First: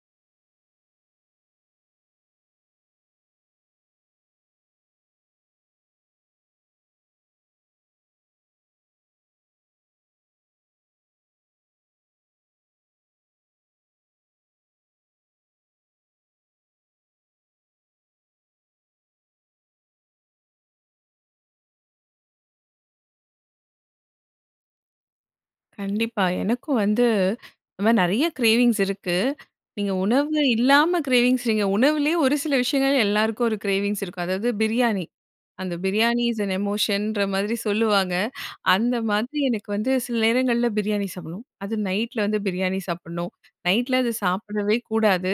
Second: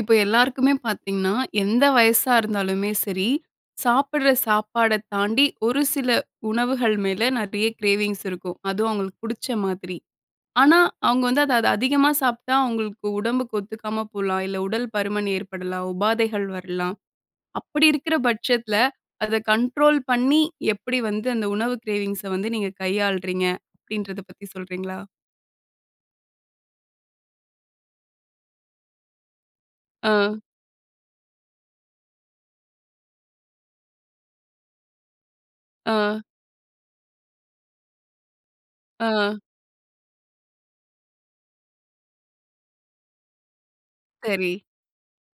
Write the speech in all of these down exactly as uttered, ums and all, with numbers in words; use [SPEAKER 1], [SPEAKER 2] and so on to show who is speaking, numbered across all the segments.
[SPEAKER 1] இப்ப எல்லாருக்குமே பார்த்தீங்கன்னா, எந்த வயசா இருந்தாலுமே சரி, சாப்புட்ற சாப்பாட தாண்டி ஒரு சில உணவுகள் மேல நிறைய கிரேவிங்ஸ் இருக்கும். அதுவும் அவுங்களுக்கு புடிச்ச மாதிரி. ஆனா, அவுங்க வந்து அத அத அதிகமா சாப்பிட்டா, அவுங்களுக்கு உடம்புக்கு ஒத்துக்காம போலாம், இல்ல உடல் பருமன் ஏற்படலாம், உபாதைகள் வரலாம். அப்பிடி இருக்கிற பட்சத்தில அத கண்ட்ரோல் பண்ணி எப்பிடி வந்து அந்த உணவு கிரேவிங்ஸ வந்து நீங்க கையாளுறீங்க? அப்பிடின்றத பத்தி சொல்கிறீங்களா?
[SPEAKER 2] கண்டிப்பா. எனக்கும் வந்து இந்தமாரி நிறைய கிரேவிங்ஸ் இருக்கு! நீங்க உணவு
[SPEAKER 1] அ.
[SPEAKER 2] இல்லாம கிரேவிங்ஸ், நீங்க உணவுலயே ஒரு சில விஷயங்கள் எல்லாருக்கும் ஒரு கிரேவிங்ஸ் இருக்கும். அதாவது பிரியாணி! அந்த
[SPEAKER 1] அ.
[SPEAKER 2] பிரியாணி இஸ் அன் எமோஷன்ற மாதிரி சொல்லுவாங்க! அந்த மாதிரி
[SPEAKER 1] அ.
[SPEAKER 2] எனக்கு வந்து சில நேரங்கள்ல பிரியாணி சாப்புட்ணும். அது நைட்டில வந்து பிரியாணி சாப்புட்ணும், நைட்டில அத
[SPEAKER 1] சரி.
[SPEAKER 2] சாப்பிடவே கூடாது!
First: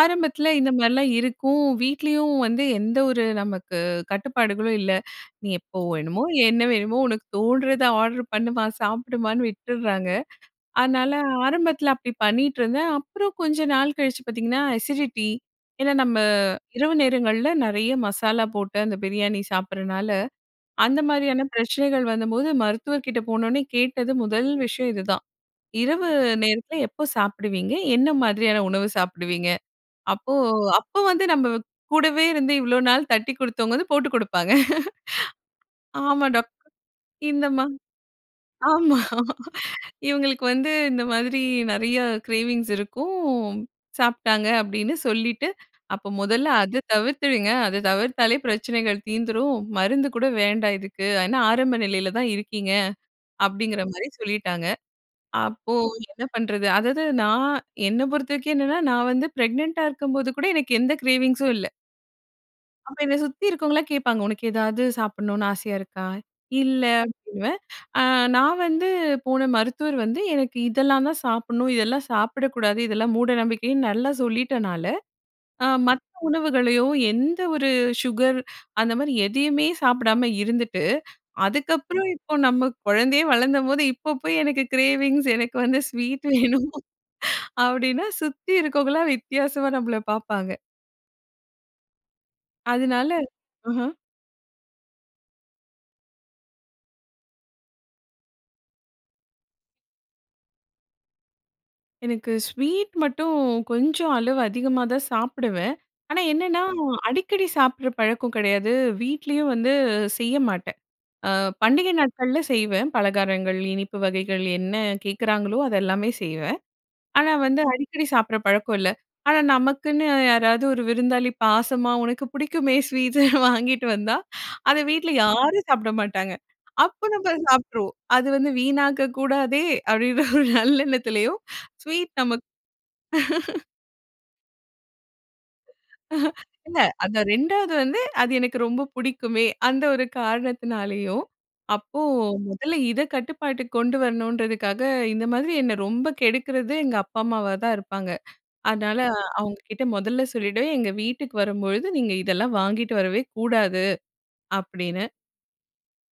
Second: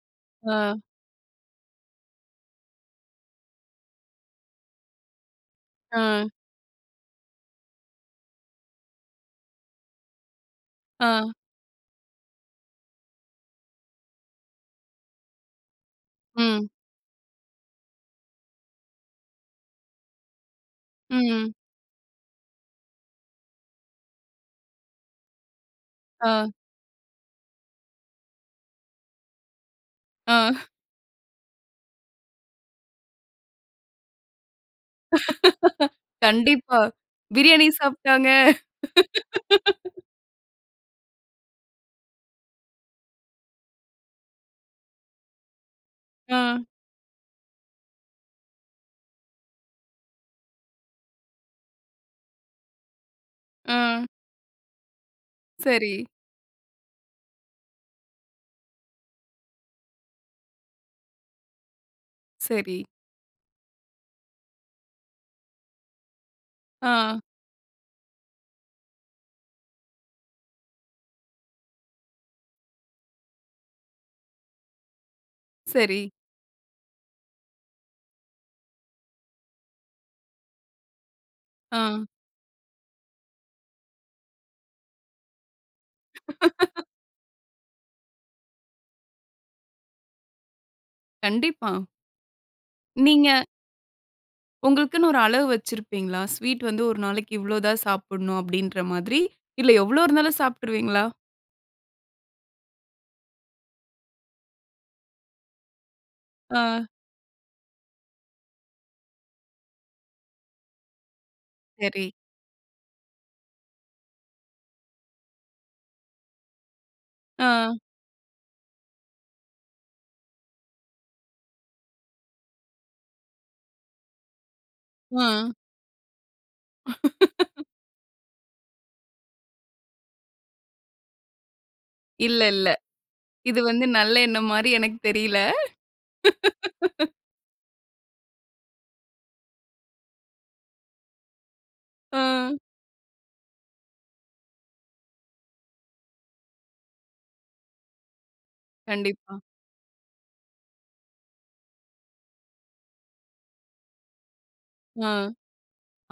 [SPEAKER 2] ஆரம்பத்தில இந்த
[SPEAKER 1] அ.
[SPEAKER 2] மாதிரிலாம் இருக்கும். வீட்லயும் வந்து எந்த ஒரு நமக்கு கட்டுப்பாடுகளும் இல்ல. நீ எப்போ வேணுமோ
[SPEAKER 1] அ.
[SPEAKER 2] என்ன வேணுமோ உனக்கு தோணுறத ஆர்டர் பண்ணுமா! சாப்பிடுமான்னு! விட்டுர்றாங்க. அதனால
[SPEAKER 1] அ.
[SPEAKER 2] ஆரம்பத்துல அப்பிடி பண்ணிட்ருந்தேன். அப்புறம் கொஞ்ச நாள் கழிச்சு பார்த்தீங்கன்னா, அசிடிட்டி. ஏன்னா நம்ம
[SPEAKER 1] ம்.
[SPEAKER 2] இரவு நேரங்கள்ல நெறைய மசாலா போட்டு அந்த பிரியாணி சாப்பிடறனால, அந்த மாதிரியான
[SPEAKER 1] ம்.
[SPEAKER 2] பிரச்சனைகள் வந்தம்போது மருத்துவர்க்கிட்ட போனோவுனே கேட்டது முதல் விஷயம் இது தான். இரவு
[SPEAKER 1] அ.
[SPEAKER 2] நேரத்தில எப்போ சாப்பிடுவீங்க? என்ன மாதிரியான உணவு சாப்பிடுவீங்க? அப்போ,
[SPEAKER 1] அ.
[SPEAKER 2] அப்ப வந்து நம்ம கூடவே இருந்து இவ்ளோ நாள் தட்டிக் கொடுத்தவங்க வந்து போட்டுக் கொடுப்பாங்க. ஆமா. டாக்
[SPEAKER 1] கண்டிப்பா!
[SPEAKER 2] இந்தம்மா
[SPEAKER 1] பிரியாணி சாப்பிட்டாங்க.
[SPEAKER 2] ஆமா! இவுங்களுக்கு வந்து இந்த மாதிரி நெறைய கிரேவிங்ஸ் இருக்கும். சாப்ட்டாங்க, அப்பிடின்னு சொல்லிட்டு. அப்ப மொதல்ல
[SPEAKER 1] அ.
[SPEAKER 2] அத தவிர்த்துடுங்க! அத தவிர்த்தாலே பிரச்சனைகள் தீந்துரும். மருந்து கூட வேண்டாம் இதுக்கு. ஆனா ஆரம்ப நிலையில தான் இருக்கீங்க.
[SPEAKER 1] அ.
[SPEAKER 2] அப்பிடிங்கிறமாரி சொல்லிட்டாங்க. அப்போ
[SPEAKER 1] சரி.
[SPEAKER 2] என்ன பண்றது அதாவது நான் என்ன பொறுத்தவரைக்கும் என்னென்னா, நான் வந்து ப்ரெக்னன்ட்டா இருக்கும்போது கூட எனக்கு எந்த கிரேவிங்ஸும் இல்ல.
[SPEAKER 1] சரி.
[SPEAKER 2] அப்ப இத சுத்தி இருக்கவங்கலாம் கேட்பாங்க. உனக்கு எதாவது சாப்பிட்ணுனு ஆசையா இருக்கா? இல்ல
[SPEAKER 1] ஆ.
[SPEAKER 2] அப்பிடின்னுவேன். அ நான் வந்து போன மருத்துவர் வந்து எனக்கு இதெல்லாந்தான் சாப்பிட்ணும். இதெல்லாம் சாப்பிடக்கூடாது. இதெல்லாம் மூடநம்பிக்கைன்னு நல்லா சொல்லிட்டனால, அ மத்த
[SPEAKER 1] சரி.
[SPEAKER 2] உணவுகளையோ! எந்த ஒரு சுகர், அந்தமாரி எதையுமே சாப்பிடாம இருந்துட்டு,
[SPEAKER 1] ஆ.
[SPEAKER 2] அதுக்கப்பறம் இப்போ நம்ம குழந்தையே வளந்தம்போது இப்போ போய் எனக்கு கிரேவிங்ஸ் எனக்கு வந்து ஸ்வீட் வேணும் அப்பிடின்னா சுத்தி இருக்கவங்கள்லாம் வித்தியாசமா நம்மள பார்ப்பாங்க.
[SPEAKER 1] கண்டிப்பா.
[SPEAKER 2] அதனால,
[SPEAKER 1] நீங்க
[SPEAKER 2] அஹ.
[SPEAKER 1] உங்களுக்குன்னு ஒரு அளவு வச்சிருப்பீங்களா? "ஸ்வீட் வந்து ஒரு நாளைக்கு இவ்ளோ தான் சாப்பிட்ணும்," அப்பிடின்ற மாதிரி. இல்ல எவ்ளோ இருந்தாலும் சாப்பிட்டுருவீங்களா?
[SPEAKER 2] எனக்கு ஸ்வீட் மட்டும் கொஞ்சம் அளவு அதிகமாகதான் சாப்பிடுவேன். ஆனா, என்னன்னா
[SPEAKER 1] ஆ.
[SPEAKER 2] அடிக்கடி சாப்பிட்ற பழக்கம் கிடையாது. வீட்லயும் வந்து செய்ய மாட்டேன். அ பண்டிகை
[SPEAKER 1] சரி.
[SPEAKER 2] நாட்கள்ல செய்வேன். பலகாரங்கள், இனிப்பு வகைகள் என்ன கேட்குறாங்களோ! அதெல்லாமே செய்வேன். ஆனா, வந்து
[SPEAKER 1] அ.
[SPEAKER 2] அடிக்கடி சாப்பிட்ற பழக்கம் இல்ல. ஆனா, நமக்குன்னு யாராவது ஒரு விருந்தாளி பாசமா உனக்கு பிடிக்குமே ஸ்வீட்டு வாங்கிட்டு வந்தா அத வீட்ல
[SPEAKER 1] ஆ.
[SPEAKER 2] யாரும் சாப்பிட மாட்டாங்க. அப்போ நம்ம அத சாப்பிட்ருவோம். அது வந்து வீணாக்க கூடாதே! அப்பிடின்ற ஒரு நல்லெண்ணத்திலயும் ஸ்வீட்
[SPEAKER 1] இல்ல,
[SPEAKER 2] நமக்
[SPEAKER 1] இல்ல. இது வந்து நல்ல எண்ணம் மாரி எனக்கு தெரியல
[SPEAKER 2] இல்ல. அந்த ரெண்டாவது வந்து, அது எனக்கு ரொம்ப பிடிக்குமே! அந்த ஒரு காரணத்தினாலேயும், அப்போ
[SPEAKER 1] ஆ.
[SPEAKER 2] முதல்ல இத கட்டுப்பாட்டுக்கு கொண்டு வரணுன்றதுக்காக, இந்த மாதிரி என்ன ரொம்ப கெடுக்கிறது எங்க அப்பா, அம்மாவாதான் இருப்பாங்க. அதனால,
[SPEAKER 1] கண்டிப்பா.
[SPEAKER 2] அவுங்கக்கிட்ட மொதல்ல சொல்லிவிடுவேன், "எங்க வீட்டுக்கு வரும்பொழுது நீங்க இதெல்லாம் வாங்கிட்டு வரவே கூடாது." அப்பிடின்னு.
[SPEAKER 1] ஆ,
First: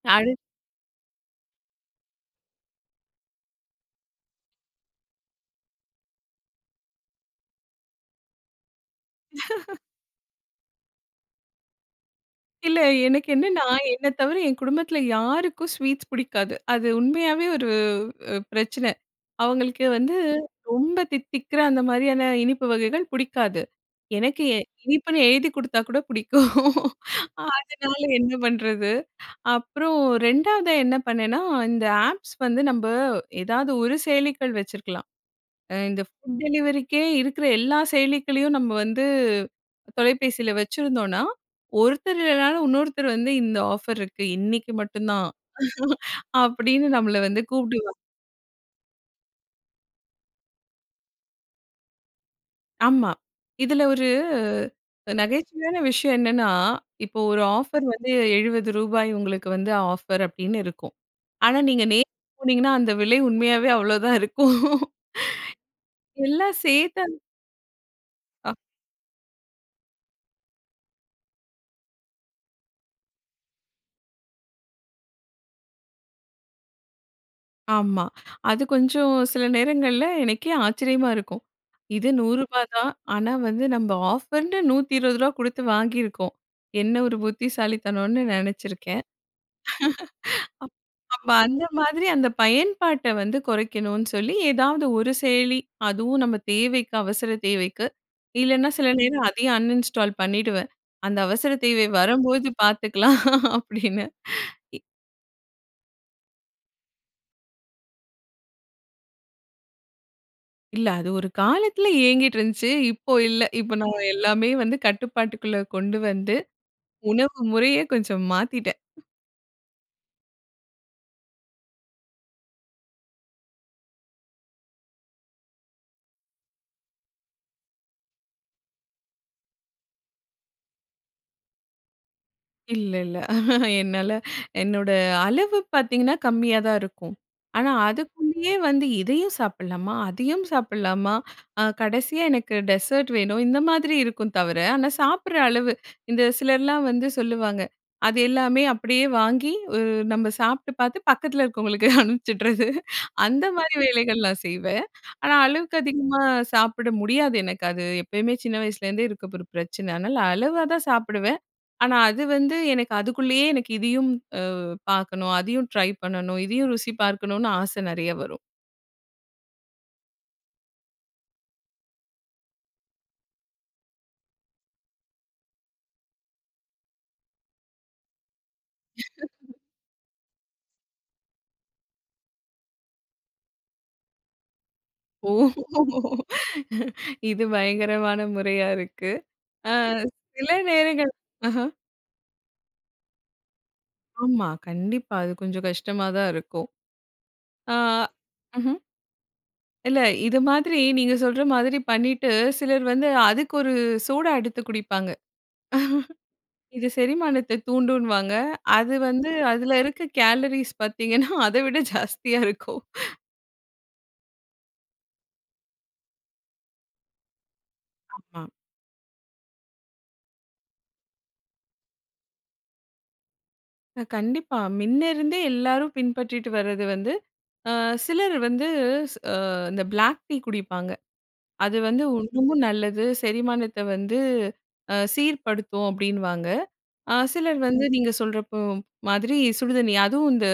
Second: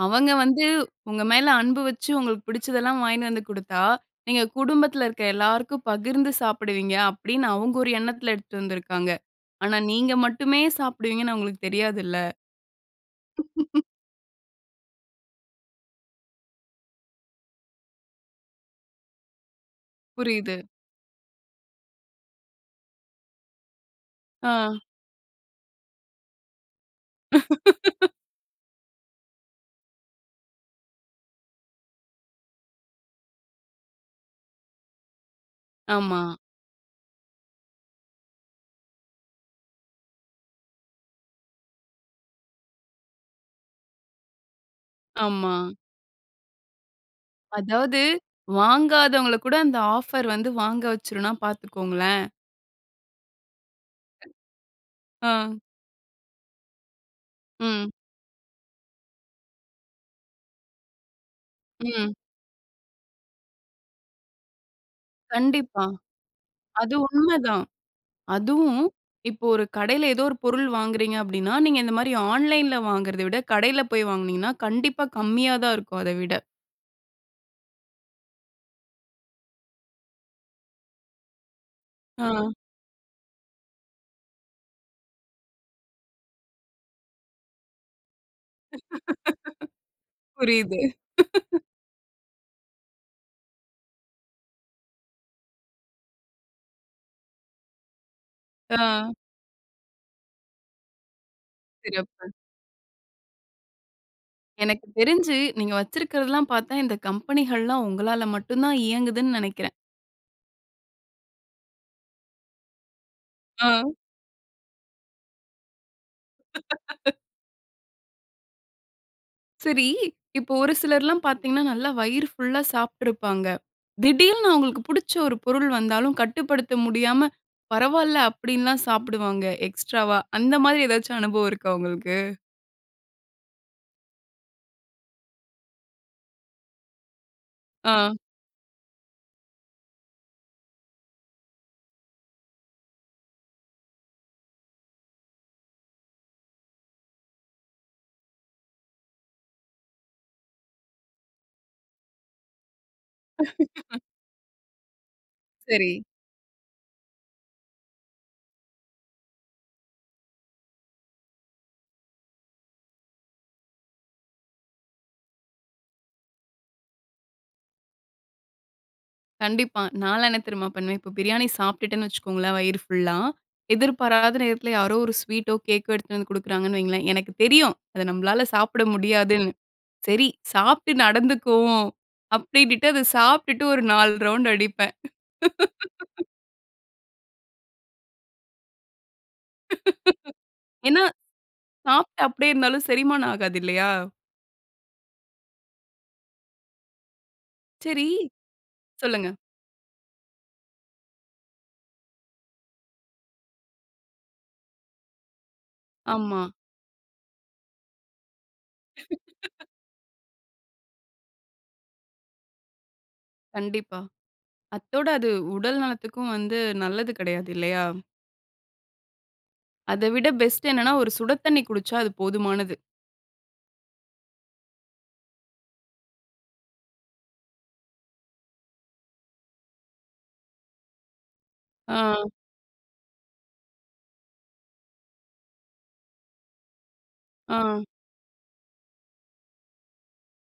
[SPEAKER 1] அவங்க
[SPEAKER 2] அடுத்
[SPEAKER 1] வந்து உங்க மேல அன்பு வச்சு, உங்களுக்கு பிடிச்சதெல்லாம் வாங்கினு வந்து கொடுத்தா, "நீங்க குடும்பத்தில இருக்க எல்லாருக்கும் பகிர்ந்து சாப்பிடுவீங்க." அப்பிடின்னு அவுங்க ஒரு எண்ணத்தில எடுத்துட்டு வந்துருக்காங்க. ஆனா, நீங்க மட்டுமே சாப்பிடுவீங்கன்னு அவுங்களுக்கு தெரியாதுல்ல.
[SPEAKER 2] இல்ல. எனக்கு என்னன்னா, என்னத் தவிர என் குடும்பத்தில யாருக்கும் ஸ்வீட்ஸ் பிடிக்காது. அது உண்மையாவே ஒரு அ பிரச்சன. அவுங்களுக்கு வந்து
[SPEAKER 1] புரியுது.
[SPEAKER 2] ரொம்ப தித்திக்கிற அந்த மாரியான இனிப்பு வகைகள் பிடிக்காது. எனக்கு
[SPEAKER 1] ஆ.
[SPEAKER 2] இனிப்புன்னு எழுதிக் கொடுத்தாக்கூட பிடிக்கும். அதனால என்ன பண்றது? அப்புறம் ரெண்டாவதா என்ன பண்ணேன்னா, இந்த ஆப்ஸ் வந்து நம்ம ஏதாவது ஒரு செயலிகள் வச்சுருக்கலாம். அ இந்த
[SPEAKER 1] ஆமா.
[SPEAKER 2] ஃபுட் டெலிவரிக்கே இருக்கிற எல்லா செயலிகளையும் நம்ம வந்து தொலைபேசியில வச்சிருந்தோன்னா, ஒருத்தர் இல்லனாலும் இன்னொருத்தரு வந்து இந்த ஆஃபர் இருக்கு, இன்னிக்கி மட்டுந்தான்
[SPEAKER 1] ஆமா.
[SPEAKER 2] அப்பிடின்னு நம்மள வந்து கூப்பிடுவாங்க.
[SPEAKER 1] அதாவது, வாங்காதவங்கள கூட அந்த ஆஃபர் வந்து வாங்க வச்சுருன்னா பார்த்துக்கோங்களேன்!
[SPEAKER 2] ஆமா. இதுல ஒரு
[SPEAKER 1] [unintelligible]
[SPEAKER 2] அ
[SPEAKER 1] ஆ.
[SPEAKER 2] நகைச்சுவையான விஷயம் என்னன்னா, இப்போ ஒரு ஆஃபர்
[SPEAKER 1] ம்.
[SPEAKER 2] வந்து எழுபது ரூபாய் உங்களுக்கு வந்து ஆஃபர் அப்பிடின்னு இருக்கும். ஆனா, நீங்க நேர்ல
[SPEAKER 1] ம்.
[SPEAKER 2] போனீங்கன்னா. அந்த விலை உண்மையாவே அவ்ளோதான் இருக்கும்
[SPEAKER 1] கண்டிப்பா.
[SPEAKER 2] எல்லாம்
[SPEAKER 1] அது
[SPEAKER 2] சேத்து, அந்
[SPEAKER 1] உண்மதான்.
[SPEAKER 2] அ.
[SPEAKER 1] அதுவும், இப்போ ஒரு கடையில எதோ ஒரு பொருள் வாங்குகிறீங்க அப்பிடின்னா, நீங்க இந்தமாரி ஆன்லைன்ல வாங்குறத விட, கடையில போய் வாங்குனீங்கன்னா, கண்டிப்பா கம்மியாதான் இருக்கும் அத விட.
[SPEAKER 2] ஆமா. அது கொஞ்சம் சில நேரங்கள்ல, எனக்கே ஆச்சரியமா இருக்கும். இது
[SPEAKER 1] ஆ.
[SPEAKER 2] நூரூபா தான். ஆனா வந்து நம்ம ஆஃபர்ன்டு நூத்தி இருவது ரூபா குடுத்து வாங்கிருக்கோம். என்ன ஒரு புத்திசாலித்தனோன்னு நினைச்சிருக்கேன்.
[SPEAKER 1] புரியுது
[SPEAKER 2] அப் அப்ப அந்த மாதிரி அந்த பயன்பாட்ட வந்து குறைக்கனுன்னு சொல்லி எதாவது ஒரு செயலி, அதுவும் நம்ம தேவைக்கு, அவசர தேவைக்கு! இல்லன்னா
[SPEAKER 1] ஆ.
[SPEAKER 2] சில நேரம் அதையும் அன்இன்ஸ்டால் பண்ணிடுவேன். அந்த அவசர தேவை
[SPEAKER 1] சிறப்பு.
[SPEAKER 2] வரும்போது பார்த்துக்கலாம் அப்பிடின்னு இ
[SPEAKER 1] எனக்கு தெரிஞ்சு, நீங்க வச்சிருக்கதெல்லாம் பாத்தா, இந்த கம்பெனிகள்லாம் உங்களால மட்டும் தான் இயங்குதுன்னு நினைக்கிறேன்.
[SPEAKER 2] இல்ல. அது ஒரு காலத்துல இயங்கிட்டு இருந்துச்சு. இப்போ இல்ல.
[SPEAKER 1] ஆ.
[SPEAKER 2] இப்போ நான் எல்லாமே வந்து கட்டுப்பாட்டுக்குள்ள கொண்டு வந்து, உணவு முறையே கொஞ்சம் மாத்திட்டேன்.
[SPEAKER 1] சரி! இப்ப ஒரு சிலர்லாம் பார்த்தீங்கன்னா, நல்லா வயிறு ஃபுல்லா சாப்பிட்டுருப்பாங்க. திடீருன்னு அவங்களுக்கு புடிச்ச ஒரு பொருள் வந்தாலும் கட்டுப்படுத்த முடியாம. "பரவால்ல" அப்டிலாம் சாப்பிடுவாங்க. எக்ஸ்ட்ராவா! அந்த மாதிரி ஏதாச்சும் அனுபவம் இருக்கா உங்களுக்கு?
[SPEAKER 2] இல்லல்ல! என்னால என்னோட அளவு பார்த்தீங்கன்னா, கம்மியாதான் இருக்கும். ஆனா
[SPEAKER 1] அ.
[SPEAKER 2] அதுக்குள்ளேயே வந்து "இதையும் சாப்பிடலாமா? அதையும் சாப்பிடலாமா? அ கடைசியா எனக்கு டெசர்ட் வேணும்." இந்த மாதிரி இருக்கும் தவிர, ஆனா சாப்பிடுற அளவு, இந்த சிலர்லாம் வந்து சொல்லுவாங்க. அது எல்லாமே அப்படியே வாங்கி, உ நம்ம சாப்பிட்டு பார்த்து பக்கத்தில இருக்கவங்களுக்கு அனுப்பிச்சிட்றது. அந்த மாதிரி வேலைகள்லாம் செய்வேன். ஆனா அளவுக்கு
[SPEAKER 1] சரி.
[SPEAKER 2] அதிகமா சாப்பிட முடியாது எனக்கு. அது எப்பயுமே சின்ன வயசுலேருந்தே இருக்க ஒரு பிரச்சன. அதனால அளவா தான் சாப்பிடுவேன்! ஆனா அது வந்து எனக்கு அதுக்குள்ளேயே எனக்கு "இதையும் அ பார்க்கணும், அதையும் ட்ரை பண்ணணும், இதையும் ருசி பார்க்கணும்"னு ஆச நெறைய வரும்!
[SPEAKER 1] கண்டிப்பா! நான்லாம் என்ன தெரியுமா? பண்ணுவேன், இப்ப பிரியாணி சாப்பிட்டுட்டேன்னு வச்சுக்கோங்களேன் வயிறு ஃபுல்லா. எதிர்பாராத நேரத்தில யாரோ ஒரு ஸ்வீட்டோ கேக்கோ எடுத்துட்டு வந்து கொடுக்குறாங்கன்னு வைங்களேன், எனக்கு தெரியும் அத நம்மளால சாப்பிட முடியாதுன்னு. சரி, சாப்பிட்டு நடந்துக்குவோம். அப்படினுட்டு அத சாப்பிட்டுட்டு ஒரு நாலு ரவுண்டு அடிப்பேன்!
[SPEAKER 2] ஓ! இது பயங்கரமான முறையா இருக்கு. அ சில
[SPEAKER 1] ஏன்னா,
[SPEAKER 2] நேரங்கள். அஹ!
[SPEAKER 1] சாப்ட்டு அப்டியே இருந்தாலும் செரிமானம் ஆகாது இல்லையா?
[SPEAKER 2] ஆமா! கண்டிப்பா! அது கொஞ்சம் கஷ்டமா தான் இருக்கும். ஆ.
[SPEAKER 1] சரி
[SPEAKER 2] ம்ஹ்ம்.
[SPEAKER 1] சொல்லுங்க.
[SPEAKER 2] இல்ல. இது மாதிரி நீங்க சொல்ற மாதிரி பண்ணிட்டு, சிலர் வந்து அதுக்கு ஒரு சூடா எடுத்து குடிப்பாங்க.
[SPEAKER 1] ஆமா.
[SPEAKER 2] இது செரிமானத்த தூண்டும்னுவாங்க. அது வந்து, அதுல இருக்கக் கேலரீஸ் பார்த்தீங்கன்னா, அத விட ஜாஸ்தியா இருக்கும்.
[SPEAKER 1] கண்டிப்பா. அத்தோட அது உடல் நலத்துக்கும் வந்து நல்லது கிடையாது இல்லையா?
[SPEAKER 2] ஆமா.
[SPEAKER 1] அதவிட பெஸ்ட் என்னன்னா, ஒரு சுட தண்ணி குடிச்சா அது போதுமானது.
[SPEAKER 2] அ கண்டிப்பா. மின்னேயிருந்தே எல்லாரும் பின்பற்றிட்டு வரது வந்து, அ சிலர் வந்து அ இந்த பிளாக் டீ குடிப்பாங்க. அது வந்து
[SPEAKER 1] ஆ.
[SPEAKER 2] இன்னுமும் நல்லது. செரிமானத்த வந்து அ சீர்படுத்தும் அப்பிடின்னுவாங்க. அ சிலர்
[SPEAKER 1] ஆ.
[SPEAKER 2] வந்து நீங்க சொல்றப்போ, மாதிரி சுடுதண்ணி அதுவும் இந்த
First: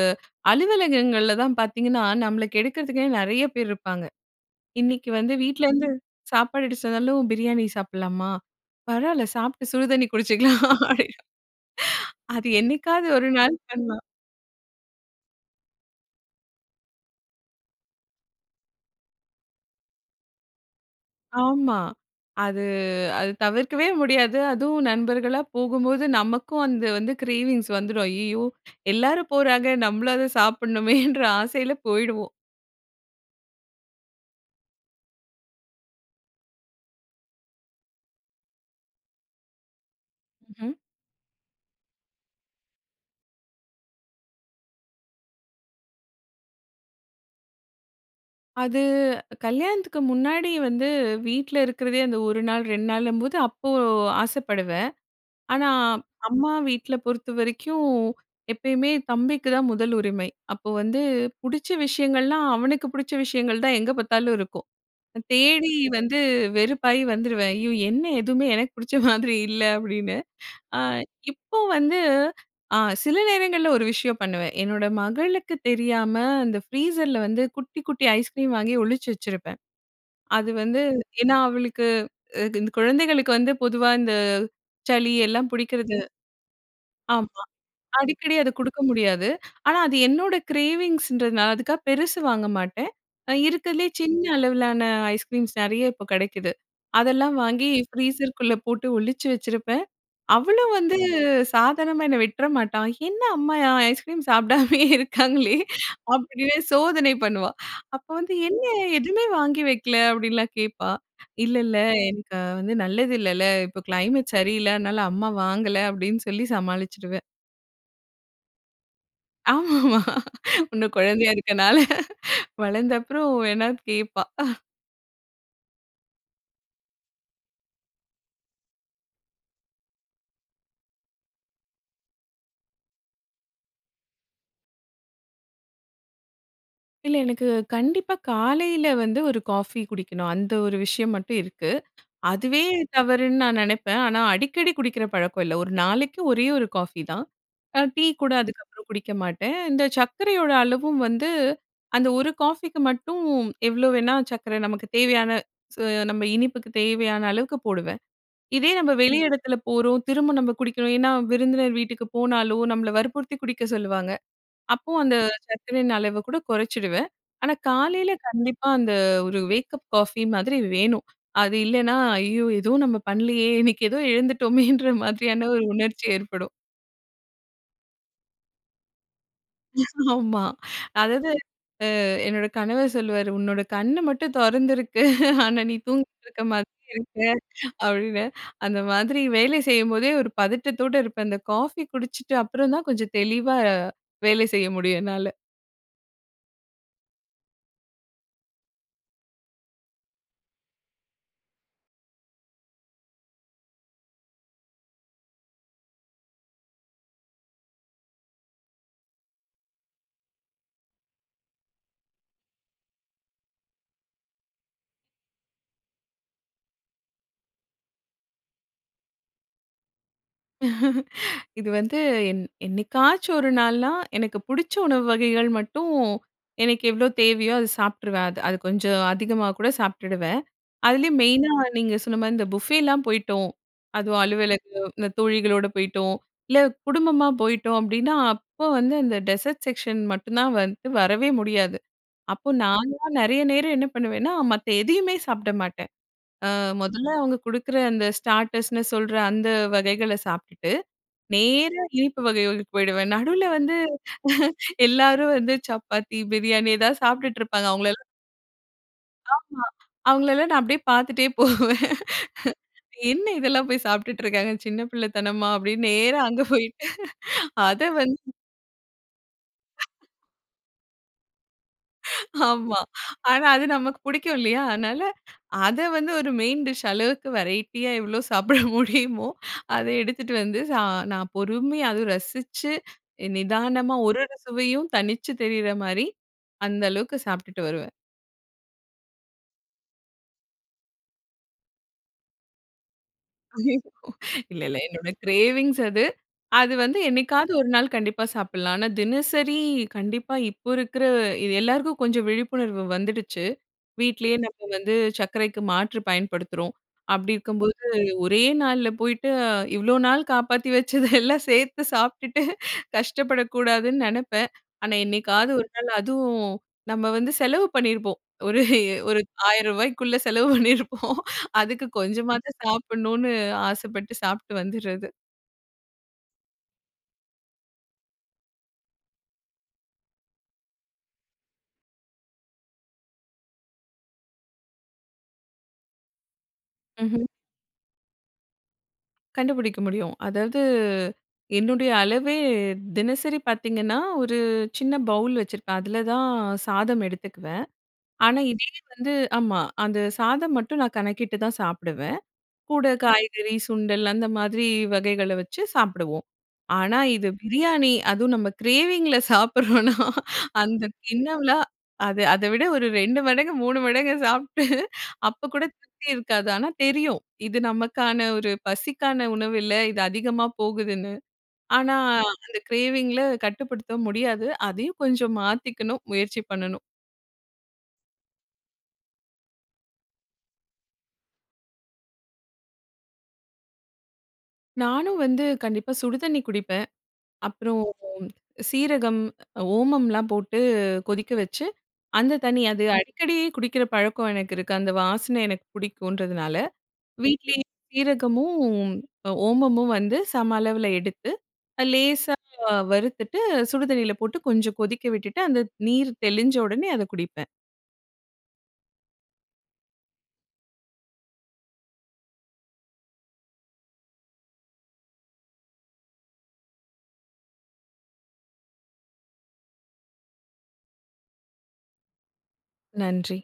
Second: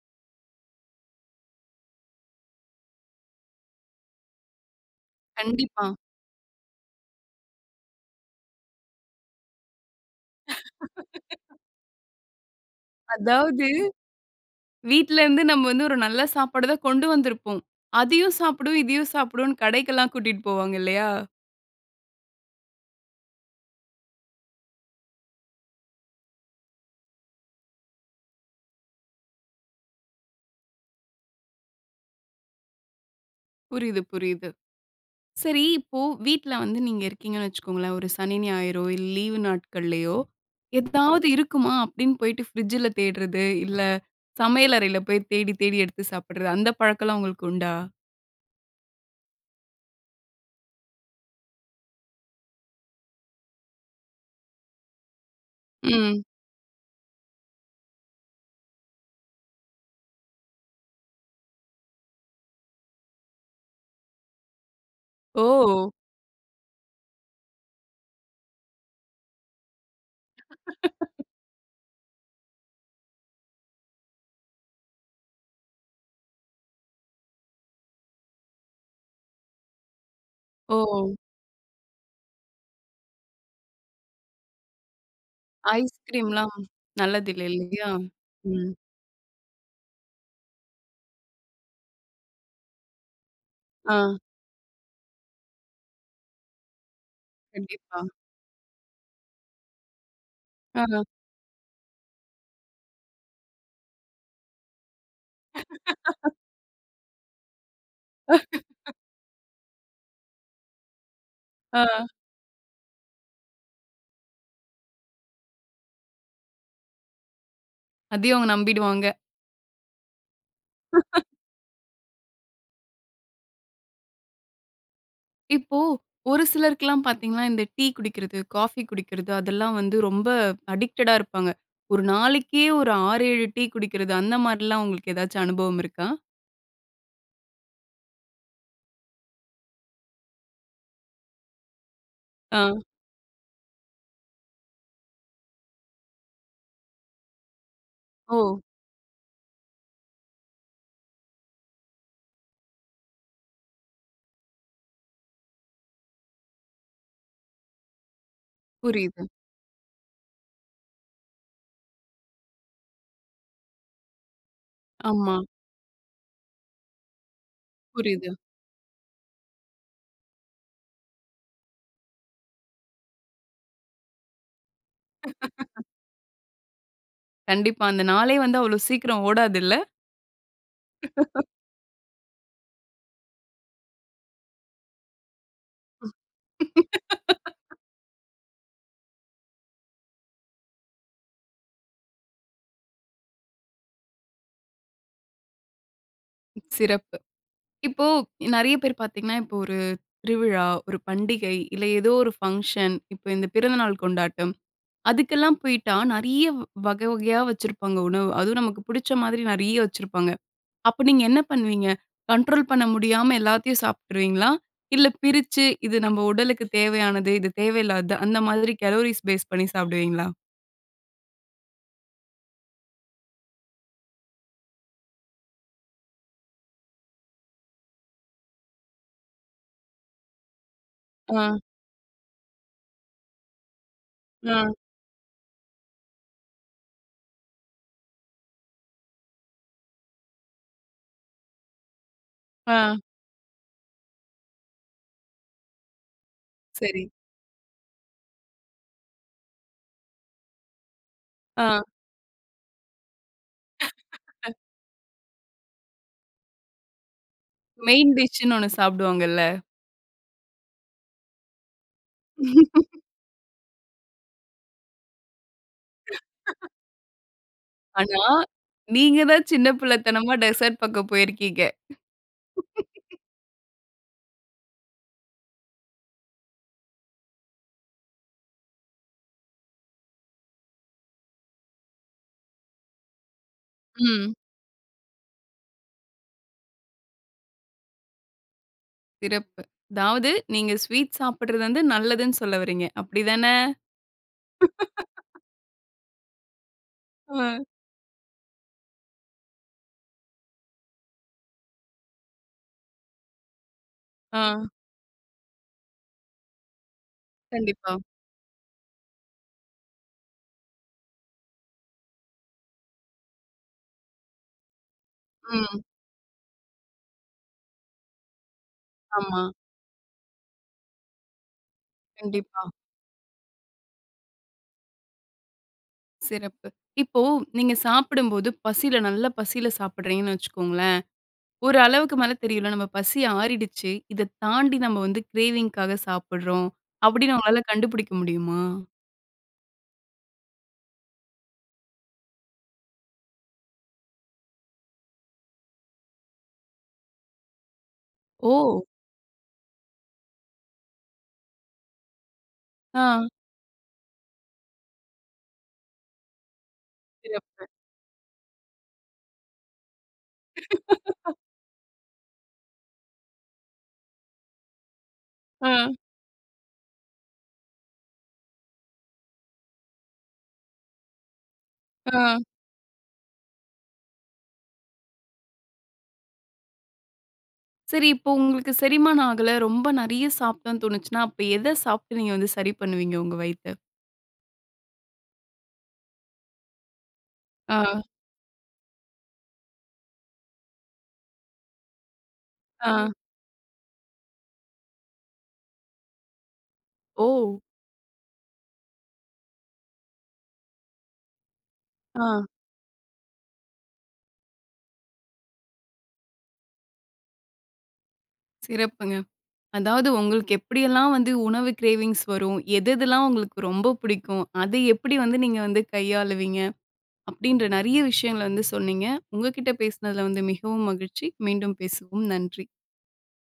[SPEAKER 2] அலுவலகங்கள்ல தான் பார்த்தீங்கன்னா, நம்மள கெடுக்கிறதுக்னே நிறைய பேர் இருப்பாங்க. இன்னிக்கி வந்து வீட்லேருந்து
[SPEAKER 1] கண்டிப்பா.
[SPEAKER 2] சாப்பாடு எடுத்துட்டு வந்தாலும் பிரியாணி சாப்பிட்லாமா? பரவால்ல. சாப்ட்டு சுடுதண்ணி குடிச்சிக்கலாம். [unintelligible] அது என்னைக்காவது ஒரு நாள்
[SPEAKER 1] அதாவது,
[SPEAKER 2] பண்லாம்.
[SPEAKER 1] வீட்லருந்து நம்ம வந்து ஒரு நல்ல சாப்பாடுதான் கொண்டு வந்திருப்போம். அதையும் சாப்பிடுவோம், இதையும் சாப்பிடுவோன்னு கடைக்கெல்லாம் கூட்டிட்டு போவாங்க இல்லயா?
[SPEAKER 2] ஆமா. அது அது தவிர்க்கவே முடியாது. அதுவும் நண்பர்களா போகும்போது, நமக்கும் அந்த வந்து கிரேவிங்ஸ் வந்துரும். ஐய்யயோ! எல்லாரும் போறாங்க, நம்மளும் அது சாப்புட்னுமேன்ற ஆசையில போயிடுவோம்.
[SPEAKER 1] புரியுது, புரியுது. சரி இப்போ வீட்ல வந்து நீங்க இருக்கீங்கன்னு வச்சுக்கோங்களேன் ஒரு சனி, ஞாயிறோ இல்ல, லீவு நாட்களையோ
[SPEAKER 2] ம்ஹம்.
[SPEAKER 1] ஏதாவது இருக்குமா? அப்படின்னு போய்ட்டு ஃப்ரிட்ஜில தேடுறது, இல்ல சமையல் அறையில போய் தேடி தேடி எடுத்து சாப்பிடுறது அந்த பழக்கம்லாம் உங்களுக்கு உண்டா?
[SPEAKER 2] அது கல்யாணத்துக்கு முன்னாடி வந்து வீட்ல இருக்கிறதே அந்த ஒரு நாள், ரெண்டு நாளும்போது அப்போ ஆசைப்படுவேன். ஆனா,
[SPEAKER 1] ம்.
[SPEAKER 2] அம்மா வீட்ல பொறுத்தவரைக்கும் எப்பயுமே தம்பிக்கு தான் முதல் உரிமை. அப்போ வந்து பிடிச்ச விஷயங்கள்லாம் அவனுக்கு பிடிச்ச விஷயங்கள் தான் எங்க பார்த்தாலும் இருக்கும். தேடி
[SPEAKER 1] ஓ!
[SPEAKER 2] வந்து வெறுப்பாயி வந்துருவேன். ஐயோ என்ன எதுவுமே எனக்கு பிடிச்ச மாதிரி இல்ல அப்படின்னு. அ இப்போ வந்து அ சில நேரங்கள்ல ஒரு விஷயம் பண்ணுவேன். என்னோட மகளுக்கு தெரியாம அந்த ஃப்ரீசர்ல வந்து குட்டி குட்டி ஐஸ்கிரீம் வாங்கி ஒளிச்சு வச்சிருப்பேன். அது வந்து
[SPEAKER 1] ஓ!
[SPEAKER 2] ஏன்னா, அவளுக்கு இ இந்த குழந்தைகளுக்கு வந்து பொதுவா இந்த சளி எல்லாம் புடிக்கிறது
[SPEAKER 1] ஐஸ்கிரீம்லாம்
[SPEAKER 2] ஆமா.
[SPEAKER 1] நல்லதில்ல, இல்லையா?
[SPEAKER 2] அடிக்கடி அத
[SPEAKER 1] ம்.
[SPEAKER 2] கொடுக்க முடியாது. ஆனா அது என்னோட கிரேவிங்ஸ்ன்றதுனால அதுக்காக பெருசு வாங்க மாட்டேன். இருக்கதிலேயே
[SPEAKER 1] ஆ.
[SPEAKER 2] சின்ன அளவிலான ஐஸ்கிரீம்ஸ் நிறைய இப்போ கிடைக்குது. அதெல்லாம் வாங்கி
[SPEAKER 1] கண்டிப்பா.
[SPEAKER 2] ஃப்ரீஸ்குள்ள போட்டு ஒளிச்சு வச்சிருப்பேன். அவளும் வந்து
[SPEAKER 1] ஆ.
[SPEAKER 2] சாதாரணமா என்ன விட்ற மாட்டா. என்ன அம்மா அ ஐஸ்கிரீம் சாப்பிடாமயே இருக்காங்களே அப்படினே சோதனை பண்ணுவா. அப்போ வந்து என்ன எதுவுமே வாங்கி வைக்கல அப்படின்லாம் கேட்பா. இல்ல இல்ல
[SPEAKER 1] ஆ.
[SPEAKER 2] எனக்கு வந்து நல்லது இல்லல இப்போ கிளைமேட் சரியில்ல அதனால அம்மா வாங்கல அப்படின்னு சொல்லி சமாளிச்சுடுவேன்.
[SPEAKER 1] அதையும் அவங்க நம்பிடுவாங்க!
[SPEAKER 2] ஆமாமா. இன்னும் குழந்தையா இருக்கனால வளர்ந்த அப்பறம் வேணா கேட்பா.
[SPEAKER 1] இப்போ ஒரு சிலருக்கெல்லாம் பார்த்தீங்கன்னா, இந்த டீ குடிக்கிறது, காஃபி குடிக்கிறது அதெல்லாம் வந்து ரொம்ப அடிக்டடா இருப்பாங்க. ஒரு நாளைக்கே ஒரு ஆறு, ஏழு டீ குடிக்கிறது. அந்த மாரிலாம் உங்களுக்கு ஏதாச்சு அனுபவம் இருக்கா?
[SPEAKER 2] இல்ல. எனக்கு கண்டிப்பா காலையில வந்து ஒரு காஃபி குடிக்கணும். அந்த ஒரு விஷயம் மட்டும் இருக்கு. அதுவே
[SPEAKER 1] ஆ.
[SPEAKER 2] தவறுன்னு நான் நினைப்பேன். ஆனா அடிக்கடி குடிக்கிற பழக்கம் இல்ல. ஒரு நாளைக்கு ஒரே ஒரு காஃபி தான். அ டீ கூட
[SPEAKER 1] ஓ!
[SPEAKER 2] அதுக்கப்பறம் குடிக்க மாட்டேன். இந்த சர்க்கரையோட அளவும் வந்து அந்த ஒரு காஃபிக்கு மட்டும் எவ்வளோ வேணா சர்க்கரை நமக்கு தேவையான சு நம்ம இனிப்புக்கு தேவையான அளவுக்கு போடுவேன். இதே நம்ப வெளி
[SPEAKER 1] புரியுது.
[SPEAKER 2] இடத்தில போறோம் திரும்ப நம்ப குடிக்கணும். ஏன்னா விருந்தினர் வீட்டுக்கு போனாலும் நம்மள வற்புறுத்தி குடிக்க சொல்லுவாங்க. அப்போ அந்த
[SPEAKER 1] ஆமா.
[SPEAKER 2] சர்க்கரையின் அளவக்கூட குறைச்சிடுவேன். ஆனா காலையில
[SPEAKER 1] புரியுது.
[SPEAKER 2] கண்டிப்பா அந்த ஒரு வேக்கப் காஃபி மாதிரி வேணும். அது இல்லைனா, ஐயோ! ஏதோ நம்ம பண்ணலையே இன்னைக்கு ஏதோ எழுந்துட்டோமேன்ற மாதிரியான ஒரு உணர்ச்சி ஏற்படும்.
[SPEAKER 1] கண்டிப்பா. அந்த நாளே வந்து அவ்வளோ சீக்கிரம் ஓடாதுல்ல?
[SPEAKER 2] ஆமா. அதாவது அ என்னோட கணவர் சொல்லுவாரு, உன்னோட கண்ணு மட்டும் தொறந்திருக்கு. ஆனா நீ தூங்கிட்டு இருக்க மாதிரி இருக்க. அப்படின்னு, அந்த மாதிரி வேலை செய்யும்போதே ஒரு பதட்டத்தோடு இருப்பேன். அந்த காஃபி குடிச்சுட்ட அப்பறம் தான் கொஞ்சம் தெளிவா வேலை செய்ய முடியும் என்னால.
[SPEAKER 1] சிறப்பு! இப்போ, நெறைய பேர் பார்த்தீங்கன்னா, இப்ப ஒரு திருவிழா, ஒரு பண்டிகை, இல்ல ஏதோ ஒரு ஃபங்ஷன். இப்ப இந்த பிறந்தநாள் கொண்டாட்டம். அதுக்கெல்லாம் போய்ட்டா, நெறைய வகை வகையா வச்சிருப்பாங்க உணவு. அதுவும் நமக்கு பிடிச்ச மாதிரி நெறைய வச்சிருப்பாங்க! அப்ப நீங்க என்ன பண்ணுவீங்க? கண்ட்ரோல் பண்ண முடியாம எல்லாத்தையும் சாப்பிட்டுருவீங்களா? இல்ல பிரிச்சு. இது நம்ம உடலுக்கு தேவையானது, இது தேவையில்லாதது. அந்த மாதிரி கலோரிஸ் பேஸ் பண்ணி சாப்பிடுவீங்களா?
[SPEAKER 2] இது வந்து என் என்னைக்காச்சும் ஒரு நாள்னா. எனக்கு பிடிச்ச உணவு வகைகள் மட்டும் எனக்கு எவ்ளோ தேவையோ, அத சாப்பிட்டுருவேன். அது அது கொஞ்சம் அதிகமா கூட சாப்டுடுவேன். அதுலயும் மெயினா
[SPEAKER 1] அ.
[SPEAKER 2] நீங்க சொன்ன மாரி இந்த புஃபேலாம் போய்ட்டோம். அதுவும் அலுவலக
[SPEAKER 1] அ.
[SPEAKER 2] இந்த தோழிகளோட போய்ட்டோம். இல்ல குடும்பமா போயிட்டோம். அப்டின்னா, அப்ப வந்து அந்த டெசர்ட் செக்க்ஷன் மட்டும் தான் வந்து, வரவே முடியாது. அப்போ
[SPEAKER 1] அ.
[SPEAKER 2] நான்லாம் நெறைய நேரம் என்ன பண்ணுவேன்னா, மத்த எதையுமே சாப்பிட மாட்டேன். அ
[SPEAKER 1] சரி.
[SPEAKER 2] முதல்ல அவங்க கொடுக்குற அந்த ஸ்டார்ட்டர்ஸ்னு சொல்ற அந்த வகைகள சாப்டுட்டு.
[SPEAKER 1] அ.
[SPEAKER 2] நேரா இனிப்பு வகைகளுக்கு போயிடுவேன். நடுவுல வந்து எல்லாரும் வந்து, சப்பாத்தி, பிரியாணி, எதாவது சாப்டுட்டு இருப்பாங்க. அவங்கள எல்லா
[SPEAKER 1] மெயின் டிஷ்ன்னு ஒண்ணு சாப்டுவாங்கல்ல?
[SPEAKER 2] ஆமா, அவங்களல்லாம் நான் அப்டியே பார்த்துட்டே போவேன். என்ன இதெல்லாம் போய் சாப்டுட்டு இருக்காங்க. சின்ன பிள்ளத்தனமா! அப்டின்னு நேரா அங்க போய். அத
[SPEAKER 1] ஆனா,
[SPEAKER 2] வந்து
[SPEAKER 1] நீங்க தான் சின்ன புள்ளத்தனமா, டெசர்ட் பக்கம் போயிருக்கீங்க!
[SPEAKER 2] ஆமா! ஆனா அது நமக்கு புடிக்கும் இல்லையா? அதனால, அத வந்து ஒரு மெயின் டிஷ் அளவுக்கு வெரைட்டியா எவ்ளோ சாப்பிட முடியுமோ, அத எடுத்துட்டு வந்து சா நான் பொறுமையா அதுவும் ரசிச்சு, நிதானமா ஒரு
[SPEAKER 1] ம்.
[SPEAKER 2] ஒரு சுவையும் தனிச்சு தெரிற மாரி, அந்த அளவுக்கு சாப்டுட்டு வருவேன்.
[SPEAKER 1] சிறப்பு. அதாவது நீங்க ஸ்வீட் சாப்பிடுறது வந்து நல்லதுனு சொல்ல வர்றீங்க. அப்படி தானே?
[SPEAKER 2] ஐய்ய்யோ! இல்ல இல்ல. என்னோட கிரேவிங்ஸ் அது அது வந்து என்னைக்காவது
[SPEAKER 1] அ.
[SPEAKER 2] ஒரு நாள் கண்டிப்பா சாப்பிடலாம். ஆனா தினசரி கண்டிப்பா இப்போ இருக்குற இது எல்லோருக்கும் கொஞ்சம் விழிப்புணர்வு வந்துடுச்சு. வீட்டிலேயே நாம
[SPEAKER 1] ஆ.
[SPEAKER 2] வந்து சர்க்கரைக்கு மாற்று பயன்படுத்துறோம். அப்படி இருக்கும்போது
[SPEAKER 1] கண்டிப்பா.
[SPEAKER 2] ஒரே நாளில போய்ட்டு. இவ்வளோ நாள் காப்பாத்தி வச்சது எல்லாம் சேர்த்து சாப்பிட்டுட்டு கஷ்டப்படக்கூடாதுன்னு நினைப்பேன். ஆனா என்னைக்காவது ஒரு
[SPEAKER 1] ம்.
[SPEAKER 2] நாள் அதுவும் நம்ம வந்து செலவு பண்ணியிருப்போம் ஒரு ஒரு
[SPEAKER 1] ஆமா.
[SPEAKER 2] ஆயிரம் ரூபாய்க்குள்ள செலவு பண்ணியிருப்போம் அதுக்கு கொஞ்சமாவது
[SPEAKER 1] கண்டிப்பா.
[SPEAKER 2] சாப்பிடணுனு ஆசைப்பட்டு சாப்பிட்டு வந்துடுறது.
[SPEAKER 1] சிறப்பு. இப்போ நீங்க சாப்பிடும்போது பசில நல்ல பசில சாப்பிடுறீங்கனு வச்சுக்கோங்களேன் ஒரு அளவுக்கு மேல தெரியும்ல்ல நாம பசி ஆறிடுச்சி. இத தாண்டி நம்ம வந்து கிரேவிங்காக சாப்பிடுகிறோம்
[SPEAKER 2] ம்ஹ்ம்.
[SPEAKER 1] அப்படினு உங்களால கண்டுபுடிக்க முடியுமா?
[SPEAKER 2] கண்டுபிடிக்க முடியும். அதாவது என்னுடைய அளவே தினசரி பார்த்தீங்கன்னா, ஒரு சின்ன பவுல் வச்சிருப்பேன். அதில தான் சாதம் எடுத்துக்குவேன். ஆனா இதே
[SPEAKER 1] ஓ!
[SPEAKER 2] வந்து ஆமா. அந்த சாதம் மட்டும் நான் கணக்கிட்டு தான் சாப்பிடுவேன். கூட
[SPEAKER 1] ஆ.
[SPEAKER 2] காய்கறி சுண்டல் அந்த மாதிரி வகைகள வச்சு சாப்பிடுவோம். ஆனா, இது
[SPEAKER 1] சிறப்பு.
[SPEAKER 2] பிரியாணி அதுவும் நம்ம கிரேவிங்கில சாப்பிட்றோன்னா, அந்த கிண்ணம்லாம் அது அதை விட ஒரு ரெண்டு மடங்கு மூணு மடங்கு சாப்பிட்டு அப்போ கூட
[SPEAKER 1] அ.
[SPEAKER 2] திருப்தி இருக்காது. ஆனா தெரியும் இது நமக்கான ஒரு பசிக்கான உணவு இல்ல. இது அதிகமா போகுதுன்னு. ஆனா,
[SPEAKER 1] ஆ.
[SPEAKER 2] அந்த கிரேவிங்கில கட்டுப்படுத்தவும் முடியாது. அதையும் கொஞ்சம் மாற்றிக்கணும் முயற்சி பண்ணணும்.
[SPEAKER 1] சரி. இப்போ உங்களுக்கு செரிமானம் ஆகல. ரொம்ப நிறைய சாப்பிட்டோம்ன்னு தோணுச்சுன்னா அப்ப எதை சாப்பிட்டு நீங்க வந்து சரி பண்ணுவீங்க உங்கள் வயித்த?
[SPEAKER 2] நானும் வந்து கண்டிப்பா சுடுதண்ணி குடிப்பேன். அப்புறம்
[SPEAKER 1] ஆ.
[SPEAKER 2] சீரகம், ஓமம்லாம் போட்டு கொதிக்க வச்சு அந்த தண்ணி அது
[SPEAKER 1] ஆ.
[SPEAKER 2] அடிக்கடி குடிக்கிற பழக்கம் எனக்கு இருக்கு. அந்த வாசனை எனக்கு பிடிக்குன்றதுனால.
[SPEAKER 1] ஓ!
[SPEAKER 2] வீட்டிலேயே சீரகமும் ஓமமும் வந்து சம அளவுல எடுத்து
[SPEAKER 1] ஆ.
[SPEAKER 2] லேசா வறுத்துட்டு சுடு தண்ணியில போட்டு கொஞ்சம் கொதிக்க விட்டுட்டு அந்த நீர் தெளிஞ்ச உடனே அத குடிப்பேன்.
[SPEAKER 1] சிறப்புங்க. அதாவது உங்களுக்கு எப்படியெல்லாம் வந்து உணவு கிரேவிங்ஸ் வரும். எதெதெல்லாம் உங்களுக்கு ரொம்ப புடிக்கும். அத எப்படி வந்து நீங்க வந்து கையாளுவீங்க, அப்படின்ற நிறைய விஷயங்கள வந்து சொன்னீங்க உங்ககிட்ட பேசினதில வந்து மிகவும் மகிழ்ச்சி. மீண்டும் பேசுவோம். நன்றி.
[SPEAKER 2] நன்றி.